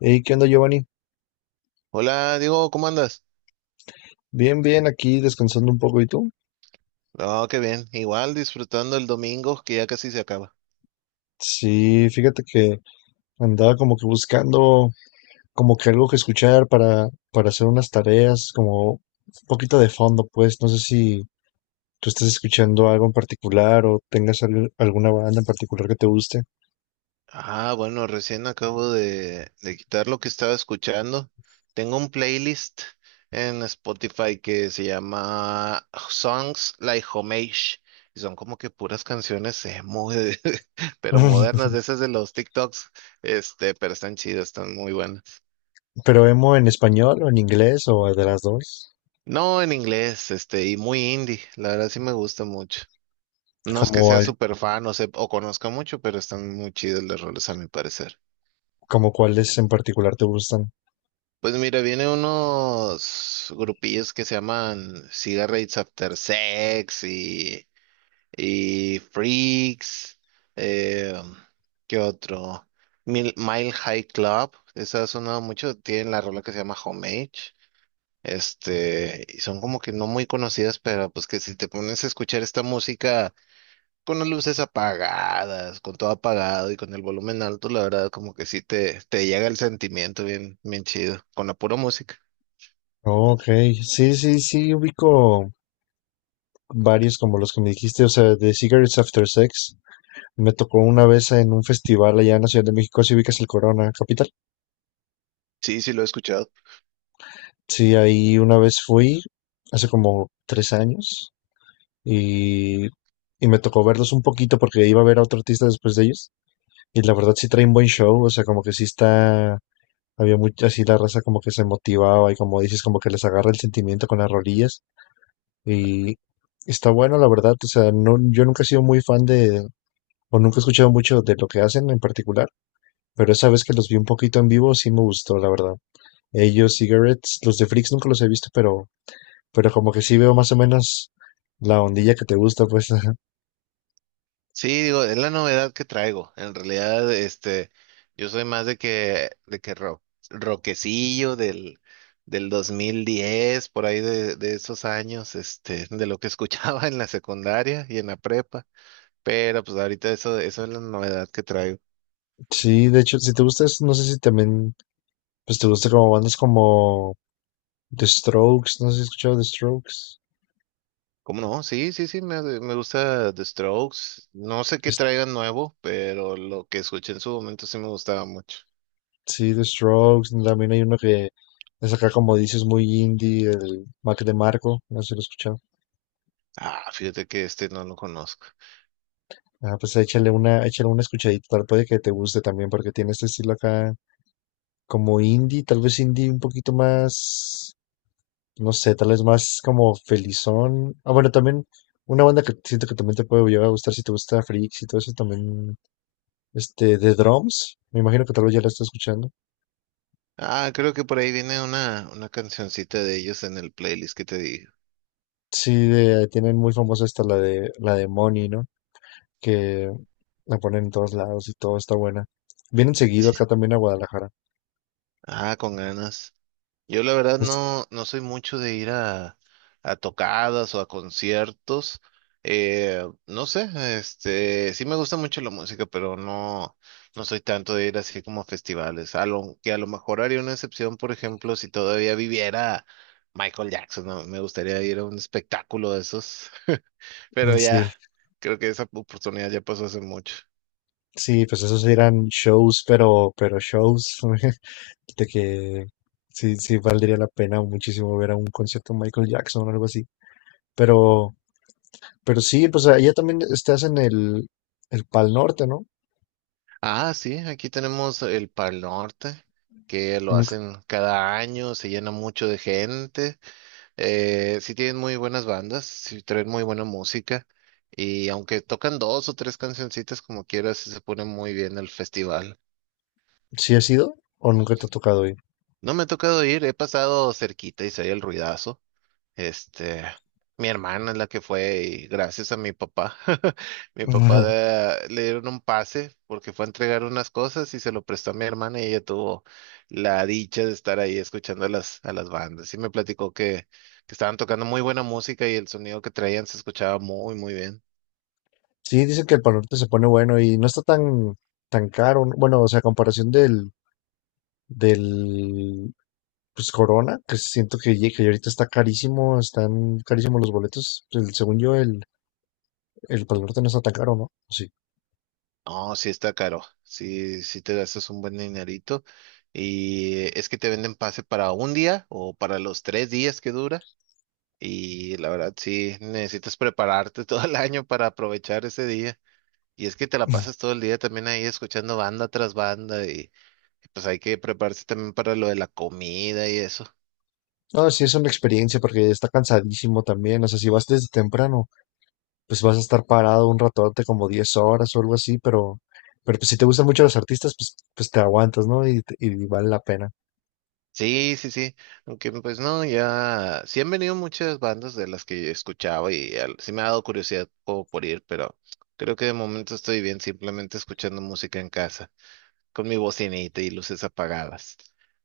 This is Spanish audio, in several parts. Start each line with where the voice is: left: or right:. left: Hey, ¿qué onda, Giovanni?
right: Hola, Diego, ¿cómo andas?
left: Bien, bien, aquí descansando un poco. ¿Y tú?
right: No, qué bien. Igual disfrutando el domingo que ya casi se acaba.
left: Sí, fíjate que andaba como que buscando como que algo que escuchar para hacer unas tareas, como un poquito de fondo, pues. No sé si tú estás escuchando algo en particular o tengas alguna banda en particular que te guste.
right: Ah, bueno, recién acabo de quitar lo que estaba escuchando. Tengo un playlist en Spotify que se llama Songs Like Homage. Y son como que puras canciones pero modernas, de esas de los TikToks. Pero están chidas, están muy buenas.
left: ¿Pero emo en español o en inglés o de las dos?
right: No, en inglés, y muy indie. La verdad sí me gusta mucho. No es que
left: ¿Como,
right: sea súper fan o o conozca mucho, pero están muy chidos los roles a mi parecer.
left: como cuáles en particular te gustan?
right: Pues mira, vienen unos grupillos que se llaman Cigarettes After Sex y Freaks. eh, ¿Qué otro? Mile High Club. Esa ha sonado mucho. Tienen la rola que se llama Homage. Y son como que no muy conocidas, pero pues que si te pones a escuchar esta música con las luces apagadas, con todo apagado y con el volumen alto, la verdad, como que sí te llega el sentimiento bien, bien chido, con la pura música.
left: Ok, sí, sí, sí, ubico varios como los que me dijiste, o sea, de Cigarettes After Sex. Me tocó una vez en un festival allá en la Ciudad de México, si ubicas el Corona Capital.
right: Sí, sí lo he escuchado.
left: Sí, ahí una vez fui, hace como 3 años, y, y me tocó verlos un poquito porque iba a ver a otro artista después de ellos. Y la verdad sí trae un buen show, o sea, como que sí está, había mucha, así la raza como que se motivaba y como dices, como que les agarra el sentimiento con las rodillas y está bueno, la verdad, o sea, no, yo nunca he sido muy fan de, o nunca he escuchado mucho de lo que hacen en particular, pero esa vez que los vi un poquito en vivo sí me gustó, la verdad. Ellos, Cigarettes, los de Freaks nunca los he visto, pero como que sí veo más o menos la ondilla que te gusta, pues, ajá.
right: Sí, digo, es la novedad que traigo. En realidad, yo soy más de que rock, rockecillo del 2010, por ahí de esos años, de lo que escuchaba en la secundaria y en la prepa. Pero pues ahorita eso es la novedad que traigo.
left: Sí, de hecho, si te gusta, no sé si también, pues te gusta como bandas como The Strokes, no sé si has escuchado The Strokes.
right: ¿Cómo no? Sí, sí, sí, me gusta The Strokes. No sé qué
left: Es-
right: traigan nuevo, pero lo que escuché en su momento sí me gustaba mucho.
left: sí, The Strokes. También hay uno que es acá, como dices, muy indie, el Mac de Marco. No sé si lo has escuchado.
right: Ah, fíjate que este no lo conozco.
left: Ah, pues échale una escuchadita, tal puede que te guste también, porque tiene este estilo acá como indie, tal vez indie un poquito más, no sé, tal vez más como felizón. Ah, bueno, también una banda que siento que también te puede llegar a gustar si te gusta Freaks y todo eso también, este, The Drums. Me imagino que tal vez ya la estás escuchando.
right: Ah, creo que por ahí viene una cancioncita de ellos en el playlist que te digo.
left: Sí, tienen muy famosa esta la de Money, ¿no? Que la ponen en todos lados y todo está buena. Vienen seguido acá también a Guadalajara.
right: Ah, con ganas. Yo la verdad
left: Es-
right: no, no soy mucho de ir a tocadas o a conciertos. No sé, sí me gusta mucho la música, pero no, no soy tanto de ir así como a festivales. A lo mejor haría una excepción, por ejemplo, si todavía viviera Michael Jackson, ¿no? Me gustaría ir a un espectáculo de esos, pero ya,
left: sí,
right: creo que esa oportunidad ya pasó hace mucho.
left: sí, pues esos eran shows, pero shows de que sí, sí valdría la pena muchísimo ver a un concierto de Michael Jackson o algo así. Pero, pero sí, pues allá también estás en el Pal Norte, ¿no?
right: Ah, sí, aquí tenemos el Pal Norte, que lo
left: Nunca-
right: hacen cada año, se llena mucho de gente. Sí tienen muy buenas bandas, sí traen muy buena música. Y aunque tocan dos o tres cancioncitas como quieras, sí se pone muy bien el festival.
left: ¿Sí has ido o nunca te ha tocado ir?
right: No me ha tocado ir, he pasado cerquita y se oye el ruidazo. Este, Mi hermana es la que fue y gracias a mi papá, le dieron un pase porque fue a entregar unas cosas y se lo prestó a mi hermana y ella tuvo la dicha de estar ahí escuchando a las bandas. Y me platicó que estaban tocando muy buena música y el sonido que traían se escuchaba muy, muy bien.
left: Sí, dice que el Pal Norte se pone bueno y no está tan caro. ¿No? Bueno, o sea, a comparación del pues Corona, que siento que, que ahorita está carísimo, están carísimos los boletos. Según yo, el Pal Norte no está tan caro, ¿no? Sí.
right: No, sí está caro, sí, sí te gastas un buen dinerito y es que te venden pase para un día o para los tres días que dura. Y la verdad, sí, necesitas prepararte todo el año para aprovechar ese día. Y es que te la pasas todo el día también ahí escuchando banda tras banda y pues hay que prepararse también para lo de la comida y eso.
left: No, sí, es una experiencia porque está cansadísimo también. O sea, si vas desde temprano, pues vas a estar parado un ratote, como 10 horas o algo así, pero pues si te gustan mucho los artistas, pues, pues te aguantas, ¿no? Y, y vale la pena.
right: Sí, sí, sí. Aunque pues no, ya sí han venido muchas bandas de las que sí me ha dado curiosidad como por ir, pero creo que de momento estoy bien simplemente escuchando música en casa con mi bocinita y luces apagadas.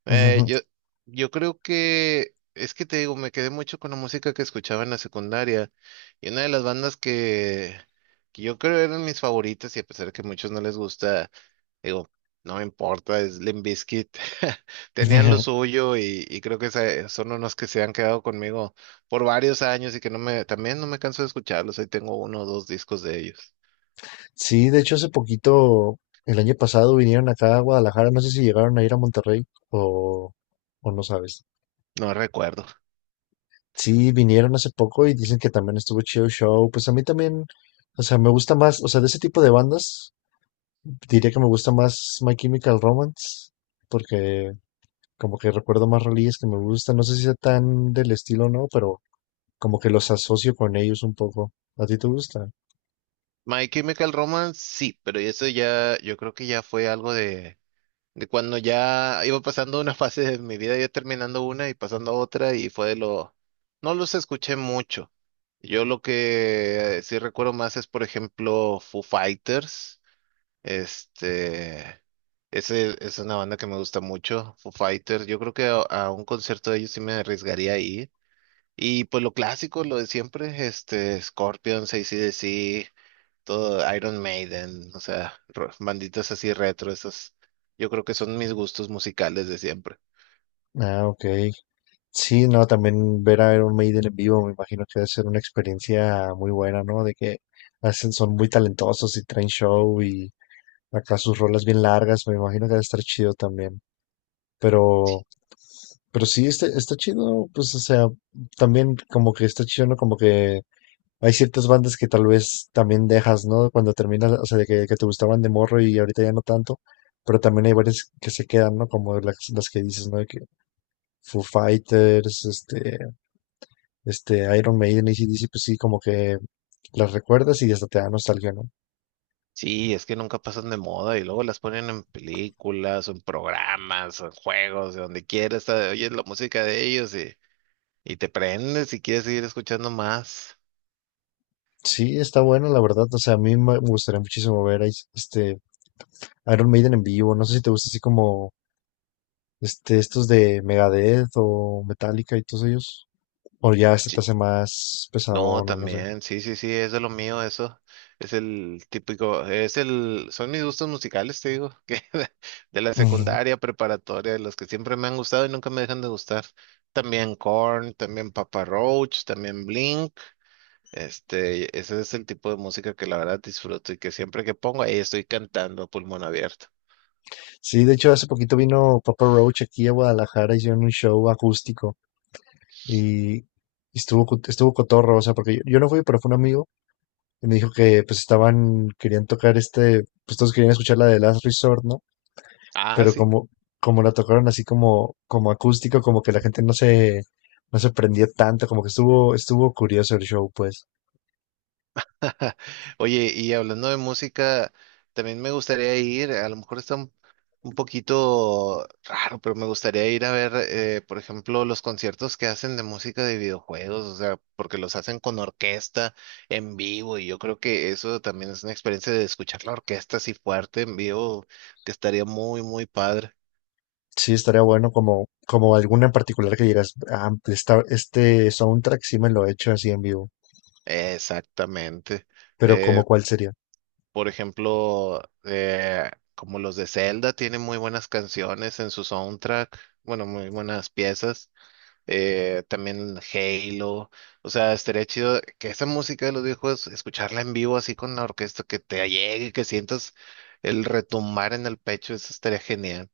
right: Eh, yo, yo creo que, es que te digo, me quedé mucho con la música que escuchaba en la secundaria y una de las bandas que yo creo eran mis favoritas y a pesar de que a muchos no les gusta, digo, no me importa, es Limp Bizkit. Tenían lo suyo y creo que son unos que se han quedado conmigo por varios años y que no me canso de escucharlos. Ahí tengo uno o dos discos de ellos.
left: Sí, de hecho hace poquito, el año pasado vinieron acá a Guadalajara, no sé si llegaron a ir a Monterrey o, o no sabes.
right: No recuerdo.
left: Sí, vinieron hace poco y dicen que también estuvo chido el show. Pues a mí también, o sea, me gusta más, o sea, de ese tipo de bandas, diría que me gusta más My Chemical Romance, porque como que recuerdo más rolillas que me gustan, no sé si sea tan del estilo o no, pero como que los asocio con ellos un poco. ¿A ti te gusta?
right: My Chemical Romance, sí, pero eso ya, yo creo que ya fue algo de cuando ya iba pasando una fase de mi vida, ya terminando una y pasando a otra, y fue no los escuché mucho. Yo lo que sí recuerdo más es, por ejemplo, Foo Fighters, este, ese es una banda que me gusta mucho, Foo Fighters, yo creo que a un concierto de ellos sí me arriesgaría a ir. Y pues lo clásico, lo de siempre, Scorpions, ac todo Iron Maiden, o sea, banditas así retro, esas, yo creo que son mis gustos musicales de siempre.
left: Ah, ok. Sí, no, también ver a Iron Maiden en vivo, me imagino que debe ser una experiencia muy buena, ¿no? De que hacen, son muy talentosos y traen show y acá sus rolas bien largas, me imagino que debe estar chido también. Pero, pero sí, este, está chido, pues, o sea, también como que está chido, ¿no? Como que hay ciertas bandas que tal vez también dejas, ¿no? Cuando terminas, o sea, de que te gustaban de morro y ahorita ya no tanto. Pero también hay varias que se quedan, ¿no? Como las que dices, ¿no? De que Foo Fighters, Iron Maiden y AC/DC pues sí, como que las recuerdas y hasta te da nostalgia, ¿no?
right: Sí, es que nunca pasan de moda y luego las ponen en películas, o en programas, o en juegos, de donde quieras, ah, oyes la música de ellos y te prendes y quieres seguir escuchando más.
left: Sí, está bueno, la verdad. O sea, a mí me gustaría muchísimo ver a Iron Maiden en vivo. No sé si te gusta así como este, estos de Megadeth o Metallica y todos ellos. O ya este te
right: Sí,
left: hace más
right: no,
left: pesadón o no sé.
right: también, sí, sí, sí, eso es de lo mío, eso. Es el típico, son mis gustos musicales, te digo, que de la
left: Ujú.
right: secundaria, preparatoria, los que siempre me han gustado y nunca me dejan de gustar. También Korn, también Papa Roach, también Blink. Ese es el tipo de música que la verdad disfruto y que siempre que pongo ahí estoy cantando a pulmón abierto.
left: Sí, de hecho, hace poquito vino Papa Roach aquí a Guadalajara, hicieron un show acústico y estuvo cotorro, o sea, porque yo no fui, pero fue un amigo y me dijo que pues estaban, querían tocar este, pues todos querían escuchar la de Last Resort, ¿no?
right: Ah,
left: Pero
right: sí.
left: como, como la tocaron así como, como acústico, como que la gente no se prendió tanto, como que estuvo curioso el show, pues.
right: Ja, oye, y hablando de música, también me gustaría ir, a lo mejor está un poquito raro, pero me gustaría ir a ver, por ejemplo, los conciertos que hacen de música de videojuegos, o sea, porque los hacen con orquesta en vivo, y yo creo que eso también es una experiencia de escuchar la orquesta así fuerte en vivo, que estaría muy, muy padre.
left: Sí, estaría bueno como, como alguna en particular que dirás, ah, este soundtrack sí me lo he hecho así en vivo,
right: Exactamente.
left: pero como
right: Eh,
left: cuál sería.
right: Por ejemplo, como los de Zelda tienen muy buenas canciones en su soundtrack, bueno, muy buenas piezas. También Halo, o sea, estaría chido que esa música de los viejos, escucharla en vivo así con la orquesta, que te llegue, que sientas el retumbar en el pecho, eso estaría genial.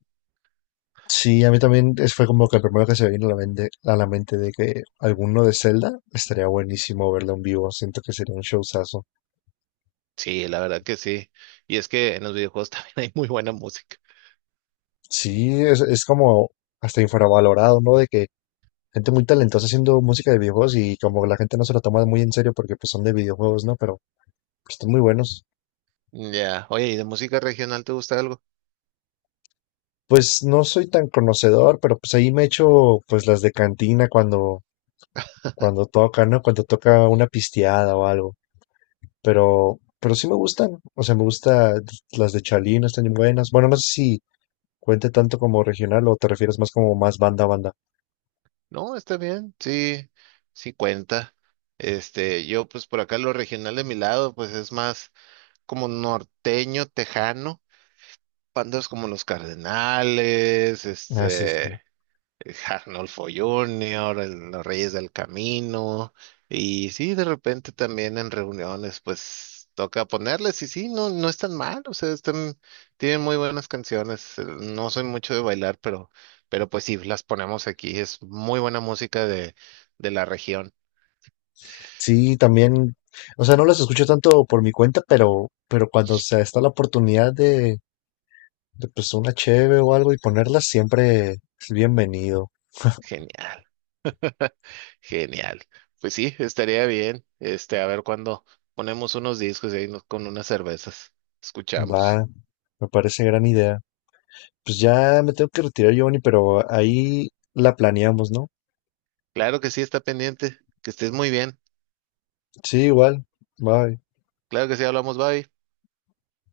left: Sí, a mí también fue como que el primero que se me vino a la mente de que alguno de Zelda estaría buenísimo verlo en vivo. Siento que sería un showzazo.
right: Sí, la verdad que sí. Y es que en los videojuegos también hay muy buena música.
left: Sí, es como hasta infravalorado, ¿no? De que gente muy talentosa haciendo música de videojuegos y como la gente no se lo toma muy en serio porque pues son de videojuegos, ¿no? Pero pues, están muy buenos.
right: Ya, oye, ¿y de música regional te gusta algo?
left: Pues no soy tan conocedor, pero pues ahí me echo pues las de cantina cuando toca, ¿no? Cuando toca una pisteada o algo. Pero pero sí me gustan. O sea, me gusta las de Chalino, están bien buenas. Bueno, no sé si cuente tanto como regional o te refieres más como más banda a banda.
right: No, está bien, sí, sí cuenta. Yo pues por acá lo regional de mi lado, pues es más como norteño, tejano, bandas como los Cardenales,
left: Ah, sí, sí.
right: este. Arnolfo Junior, los Reyes del Camino, y sí, de repente también en reuniones, pues toca ponerles, y sí, no, no están mal, o sea, están, tienen muy buenas canciones, no soy mucho de bailar, pero pues sí, las ponemos aquí, es muy buena música de la región,
left: Sí, también, o sea, no las escucho tanto por mi cuenta, pero cuando se está la oportunidad de pues una cheve o algo y ponerlas, siempre es bienvenido.
right: genial, genial, pues sí, estaría bien, a ver cuándo ponemos unos discos y con unas cervezas,
left: Va,
right: escuchamos,
left: me parece gran idea. Pues ya me tengo que retirar, Giovanni, pero ahí la planeamos, ¿no?
right: claro que sí, está pendiente, que estés muy bien.
left: Sí, igual. Bye.
right: Claro que sí, hablamos, bye.